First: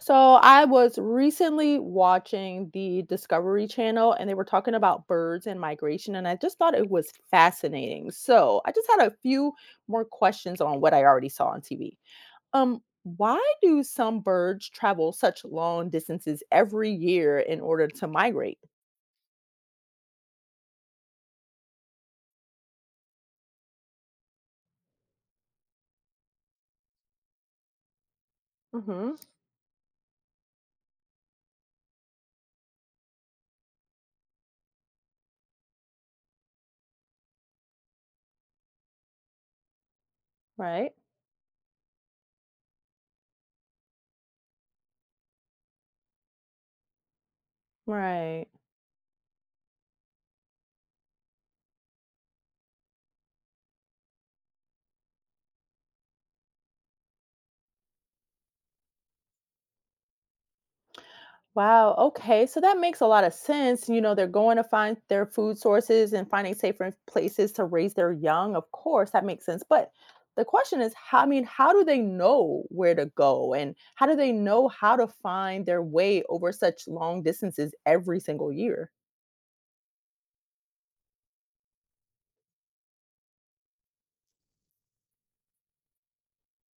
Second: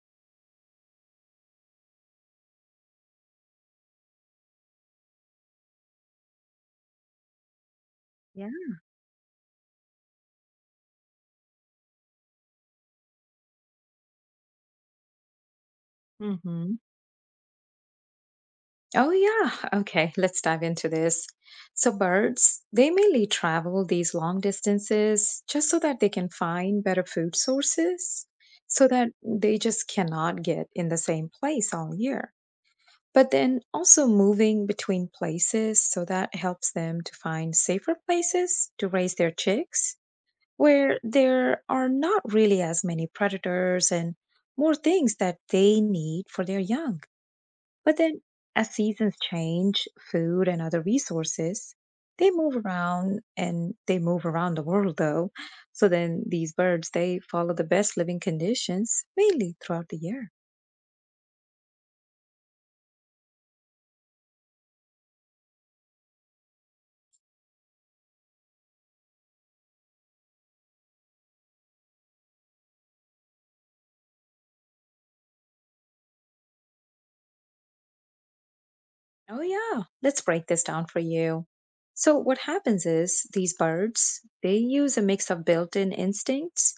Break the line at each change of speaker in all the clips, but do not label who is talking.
So I was recently watching the Discovery Channel and they were talking about birds and migration, and I just thought it was fascinating.
Yeah.
So I just had a few more questions on what I already saw on TV. Why do some birds travel such long distances
hmm
every year in order to migrate?
Oh, yeah. Okay, let's dive into this. So, birds, they mainly travel these long distances just so that they can find better food sources, so that
Hmm.
they just cannot get in the same place all year. But then also moving between places, so that helps them to find safer places to raise their chicks,
Right.
where there are not really as many predators and more things that they need for their young. But then,
Right.
as seasons change, food and other resources, they move around and they move around the world though. So then these birds, they follow the best living conditions mainly throughout the year.
Wow. Okay. So that makes a lot of sense. They're going to find their food sources and finding safer places to raise their young. Of course, that makes sense. But the question is, how, I mean, how do they know where to go and how do they know how to find their way over such long distances every single year?
Oh, yeah. Let's break this down for you. So what happens is these birds, they use a mix of built-in instincts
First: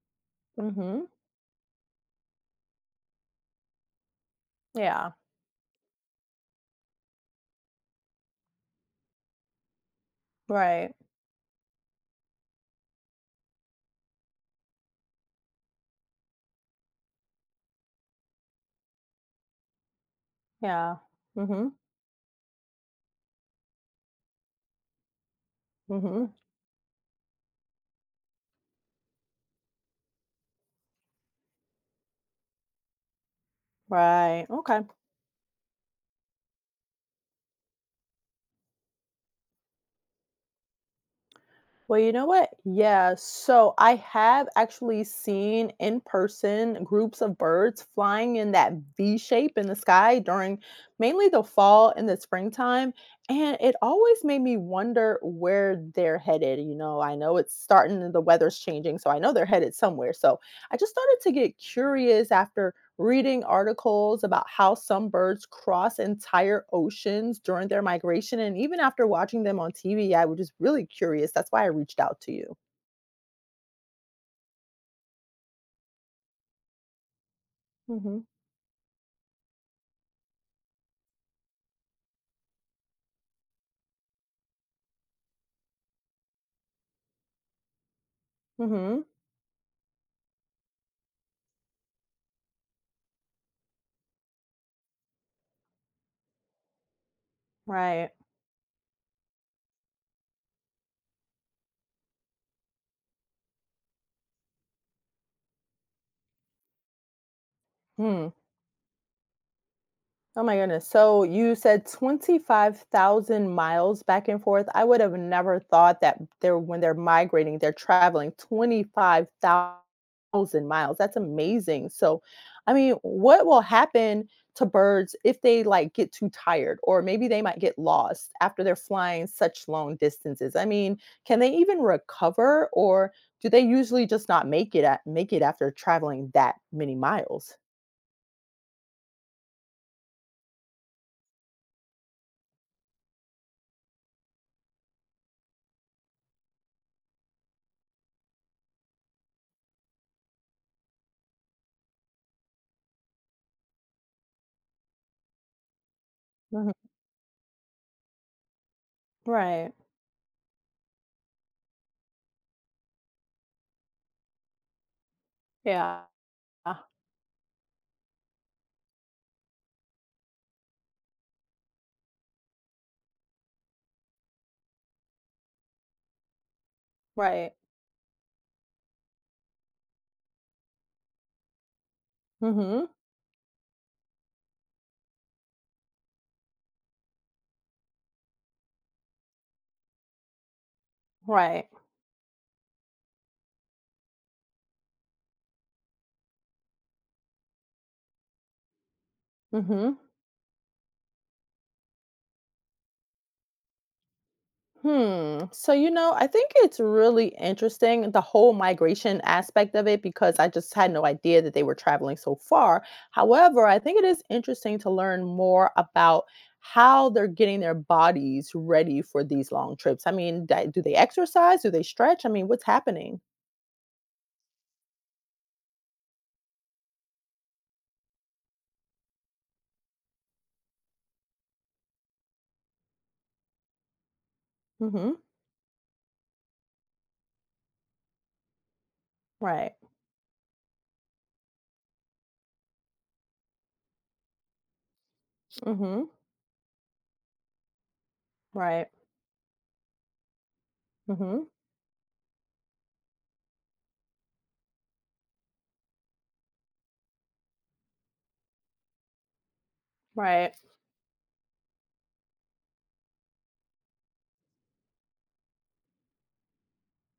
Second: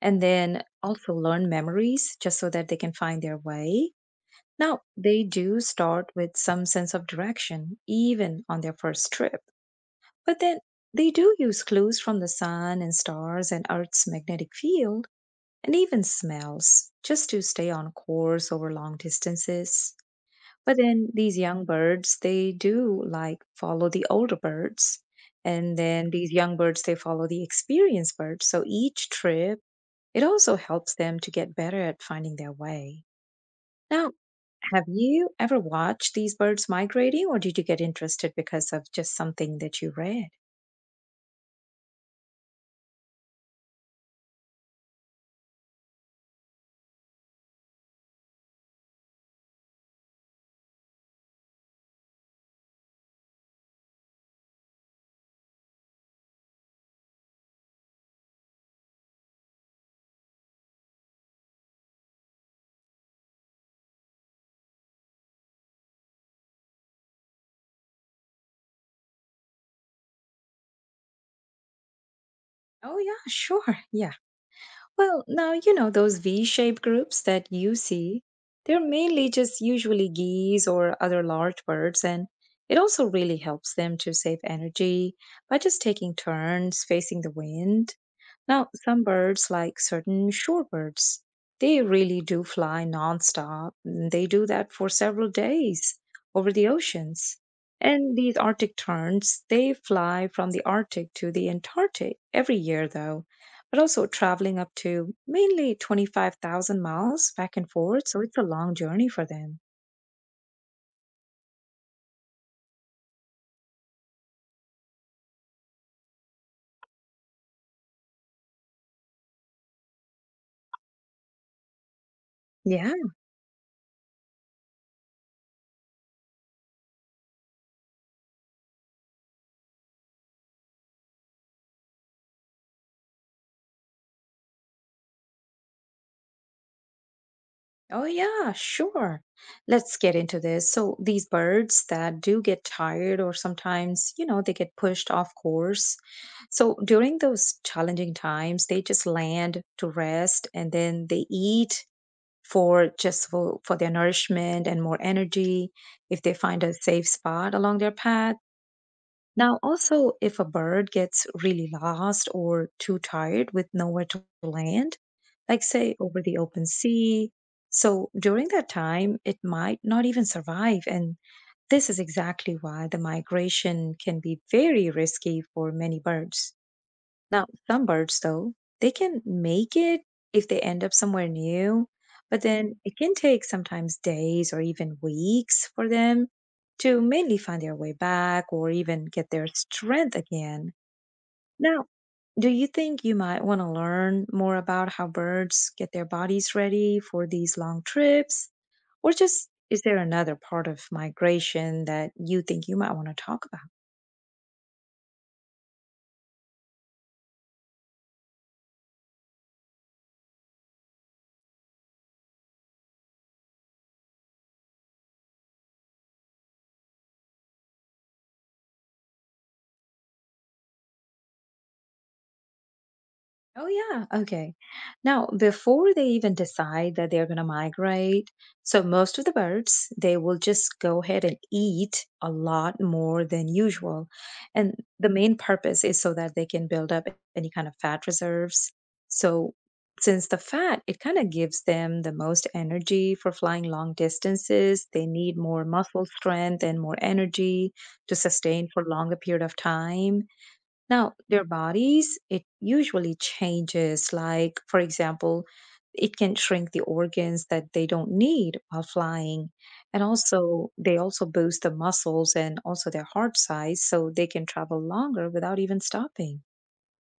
and then
Mm-hmm.
also learn memories just so that they can find their way. Now,
Yeah.
they do start with some sense of direction, even on their first trip. But then
Right.
they do use clues from the sun and stars and Earth's magnetic field and even smells just to stay on course over long distances. But
Yeah.
then these young
Mm-hmm.
birds, they do like follow the older birds. And then
Mm-hmm.
these young birds, they follow the experienced birds. So each trip, it also helps them to get better at finding their way. Now,
Right. Okay.
have you ever watched these birds migrating, or did you get interested because of just something that you read?
Well, you know what? Yeah. So I have actually seen in person groups of birds flying in that V shape in the sky during mainly the fall and the springtime. And it always made me wonder where they're headed. You know, I know it's starting, the weather's changing, so I know they're headed somewhere. So I just started to get curious after reading articles about how some birds cross entire oceans during their migration. And even after watching them on TV, I was just really curious. That's why I reached out to you.
Oh, yeah, sure. Yeah. Well, now, you know, those V shaped groups that you
Mm-hmm.
see, they're mainly just usually geese or other large birds. And it also really helps them to save energy by just taking turns facing the wind. Now,
Mm-hmm.
some birds, like certain shorebirds, they really do fly nonstop. And They do that for several days over the oceans.
Right.
And these Arctic terns, they fly from the Arctic to the Antarctic every year, though, but also traveling up to mainly 25,000 miles back and forth. So
Hmm.
it's a long journey for them.
Oh my goodness. So you said 25,000 miles back and forth. I would have never thought that they're when they're migrating, they're traveling 25,000 miles. That's amazing. So, I mean,
Yeah.
what will happen to birds if they like get too tired or maybe they might get lost after they're flying such long distances? I mean, can they even recover or do they usually just not make it at, make it after traveling that many miles?
Oh, yeah, sure. Let's get into this. So, these birds that do get tired, or sometimes, you know, they get pushed off course. So, during those challenging times, they just land to rest and then they eat for their nourishment and more energy if they find
Mhm.
a safe spot along their path. Now,
Right.
also, if a bird gets really lost or too tired with nowhere to land, like say
Yeah.
over the open sea, so during that time, it might not even survive. And this is exactly why the migration can be very risky for many birds. Now,
Right.
some birds, though, they can make it if they end up somewhere new, but then
Mhm.
it can take sometimes days or even weeks for them to mainly find their way back or even get their strength again.
Right.
Now, do you think you might want to learn more about how birds get their bodies ready for these long trips? Or just is
Mhm.
there another part of migration that you think you might want to talk about?
Hmm. So I think it's really interesting the whole migration aspect of it because I just had no idea that they were traveling so far. However, I think it is interesting to learn more about how they're getting their bodies ready for these long trips. I mean, do they exercise? Do they stretch? I mean, what's happening?
Oh, yeah. Okay. Now, before they even decide that they're going to migrate, so most of the birds, they will just go ahead and eat a lot more than usual. And the
Mhm.
main purpose is so that they can build up any kind of fat reserves. So,
Right.
since the fat, it kind of gives them the most energy for flying long distances, they need more muscle
Mhm.
strength and more energy to sustain for
Right.
longer period of time. Now, their
Mhm.
bodies, it usually changes. Like, for example, it can shrink the organs that they don't need while flying. And
Right.
also, they also boost the muscles and also their heart size so they can travel longer without even stopping.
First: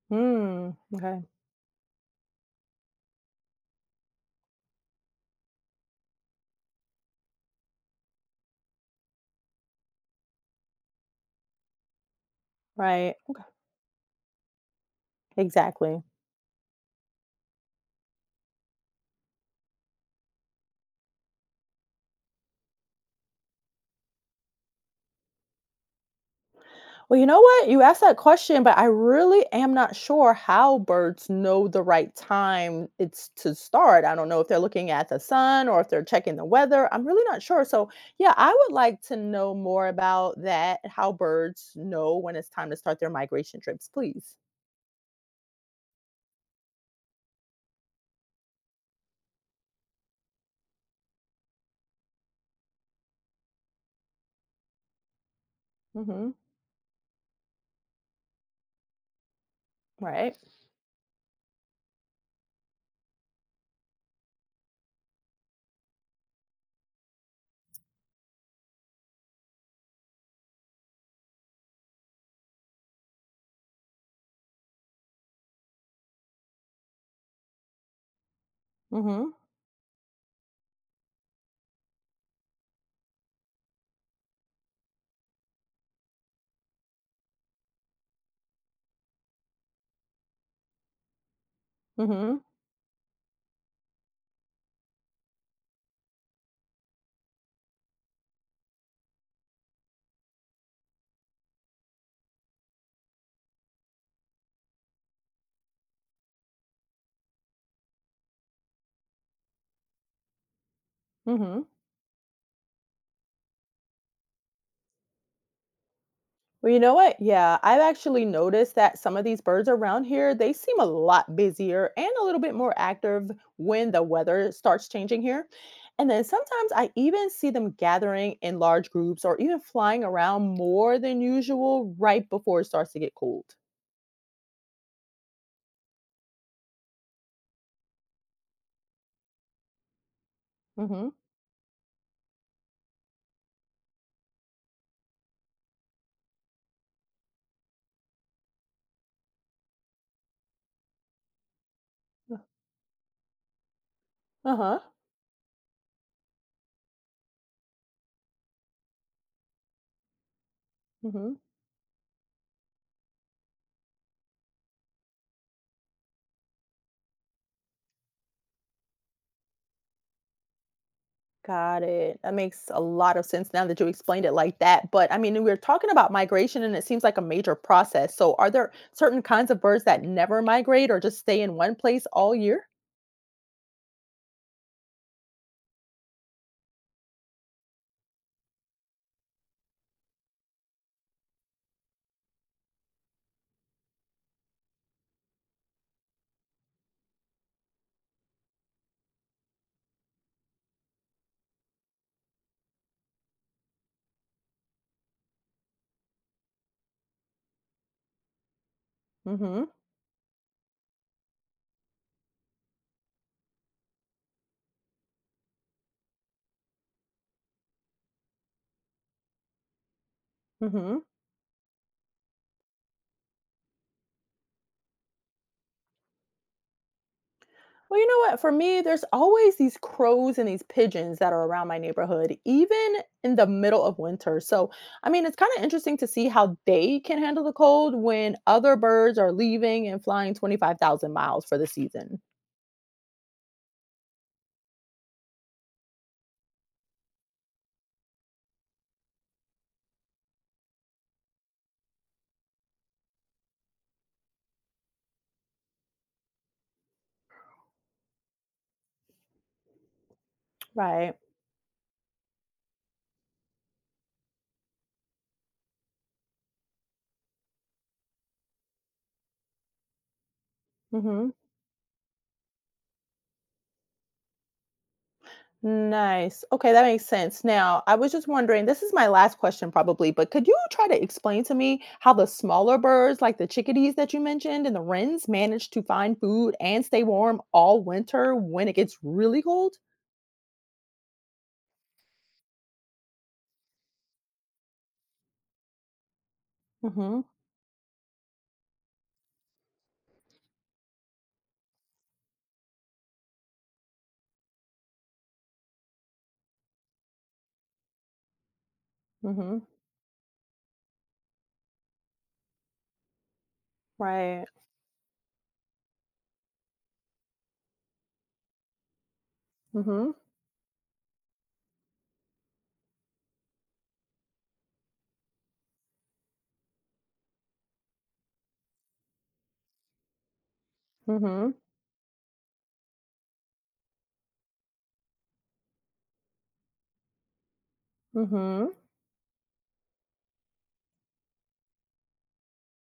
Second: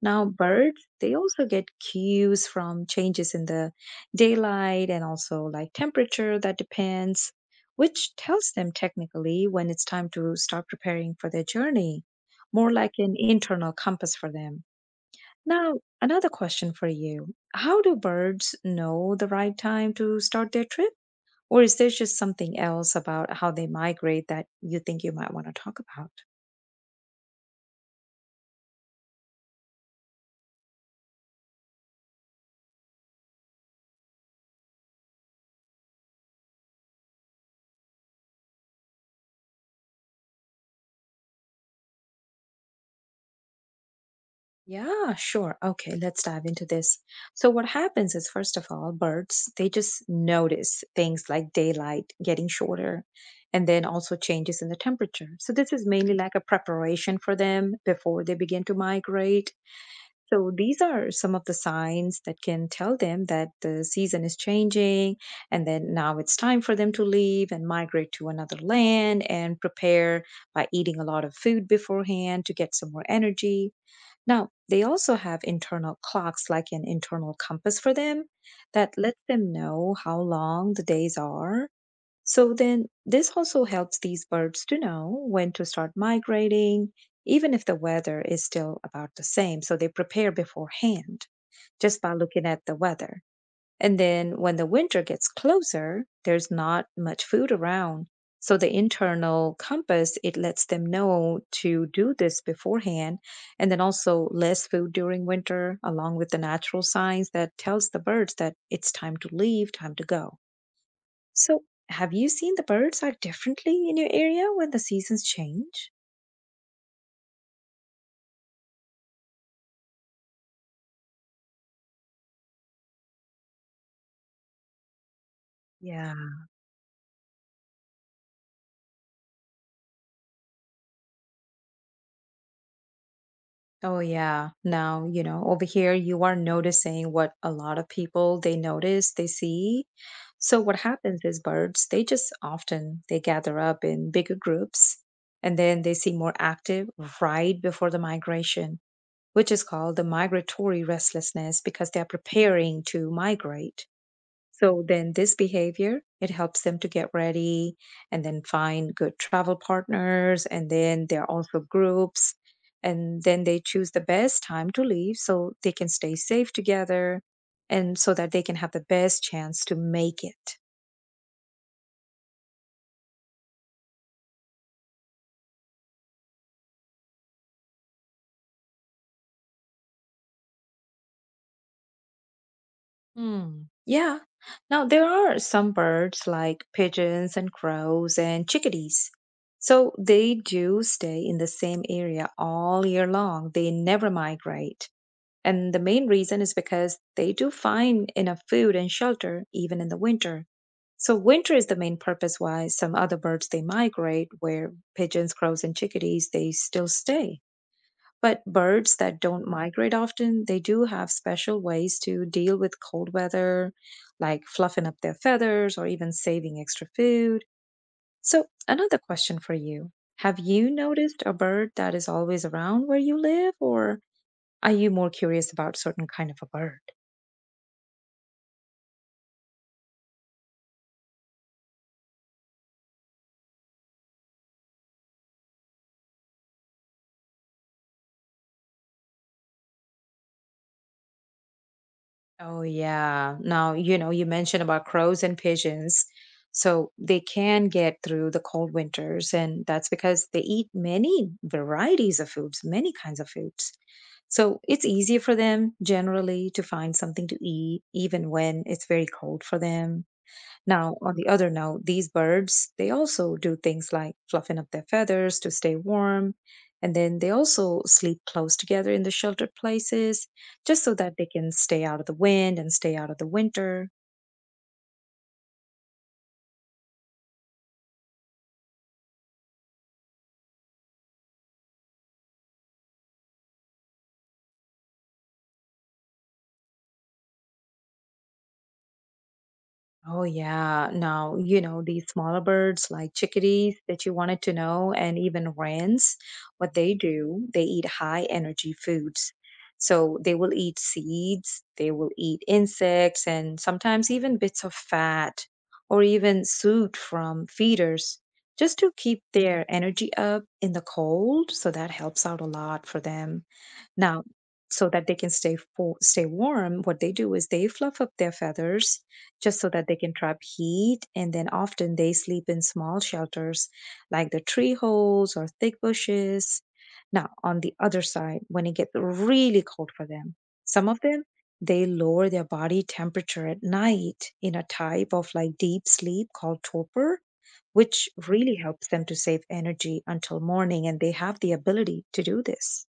Now,
Hmm.
birds, they
Okay.
also get cues from changes in the daylight and also like temperature that depends, which tells them technically when it's time to start preparing for their journey, more like an
Right.
internal compass for them. Now,
Exactly.
another question for you. How do birds know the right time to start their trip? Or is there just something else about how they migrate that you think you might want to talk about?
Well, you know what? You asked that question, but I really am not sure how birds know the right time it's to start. I don't know if they're looking at the sun or if they're checking the weather. I'm really not sure. So, yeah, I would like to know more about that, how birds know when it's time to start their migration trips, please.
Yeah, sure. Okay, let's dive into this. So, what happens is, first of all, birds, they just notice things like daylight getting shorter and then also changes in the temperature. So, this is mainly
Mhm.
like a preparation for them before they begin to migrate.
Right.
So, these are some of the signs that can tell them that the season is changing and then now it's time for them to leave and migrate to another land and prepare by eating a lot of food beforehand to get some more energy. Now, they also have internal clocks, like an internal compass for them, that lets
Mhm.
them know how long the days are. So then, this also helps these birds to know when to start migrating, even if the weather is still about the same. So they prepare beforehand just by
Mhm.
looking at the weather. And then when the winter gets closer, there's not much food around. So the internal compass, it lets them know to do this beforehand. And then also less food during winter, along with the natural signs that tells the birds that it's time to leave, time to go. So
Mhm.
have you seen the birds act differently in your area when the seasons change?
Well, you know what? Yeah, I've actually noticed that some of these birds around here, they seem a lot busier and a little bit more active when the weather starts changing here. And
Yeah.
then sometimes I even see them gathering in large groups or even flying around more than usual right before it starts to get cold.
Oh yeah. Now, you know, over here you are noticing what a lot of people they notice, they see. So what
Mhm.
happens is birds, they just often they gather up in bigger groups and then they seem more active right before the migration, which is called the migratory restlessness because they are preparing to migrate.
Uh-huh.
So then this behavior, it helps them to get ready and then find good travel partners. And then there are
Mhm.
also groups. And then they choose the best time to leave so they can stay safe together and so that they can have the best chance to make it.
Got it. That makes a lot of sense now that you explained it like that. But I mean, we're talking about migration and it seems like a major process. So, are there certain kinds of birds that never migrate or just stay in one place all year?
Hmm. Yeah. Now, there are some birds like pigeons and crows and chickadees. So they do stay in the same area all year long. They never migrate. And the main reason is because they do find enough food and shelter even in the winter. So winter is the main purpose why some other birds they migrate where pigeons, crows and chickadees they still stay. But birds that don't
Mhm.
migrate often, they do have special ways to deal with cold weather, like fluffing up their feathers or even saving extra food. So, another question for you. Have you
Mhm.
noticed a bird that is always around where you live, or are you more curious about certain kind of a bird?
Well, you know what? For me, there's always these crows and these pigeons that are around my neighborhood even in the middle of winter. So, I mean, it's kind of interesting to see how they can handle the cold when other birds are leaving and flying 25,000 miles for the season.
Oh, yeah. Now, you know, you mentioned about crows and pigeons. So they can get through the cold winters, and that's because they eat many varieties of foods, many kinds of foods. So it's easier for them generally to find something to eat, even when it's very cold for them. Now,
Right.
on the other note, these birds, they also do things like fluffing up their feathers to stay warm. And then they also sleep close together in the sheltered places just so that they
Mhm.
can stay out of the wind and stay out of the winter.
Nice. Okay, that makes sense. Now, I was just wondering, this is my last question probably, but could you try to explain to me how the smaller birds, like the chickadees that you mentioned and the wrens, manage to find food and stay warm all winter when it gets really cold?
Oh, yeah. Now, you know, these smaller birds like chickadees that you wanted to know, and even wrens, what they
Mm-hmm.
do, they eat high energy foods. So they will eat seeds, they will eat insects, and sometimes even bits of fat or even soot from feeders just to keep
Mm-hmm.
their energy up in the cold. So that helps out a lot for them. Now,
Right.
so that they can stay warm, what they do is they fluff up their feathers just so that they
Mm-hmm.
can trap heat, and then often they sleep in small shelters like the tree holes or thick bushes. Now, on the other side, when it gets really cold for them, some of them
Mm-hmm.
they lower their body temperature at night in a type of like deep sleep called torpor, which really
Mm-hmm.
helps them to save energy until morning, and they have the ability to do this.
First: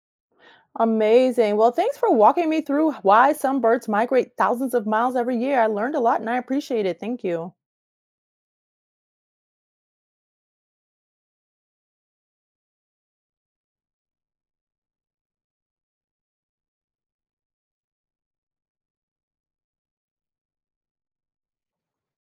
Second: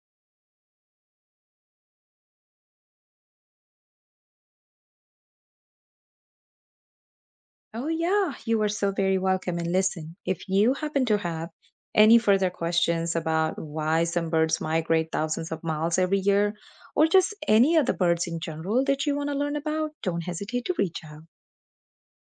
Amazing. Well, thanks for walking me through why some birds migrate thousands of miles every year. I learned a lot and I appreciate it. Thank you.
Oh, yeah, you are so very welcome. And listen, if you happen to have any further questions about why some birds migrate thousands of miles every year, or just any other birds in general that you want to learn about, don't hesitate to reach out.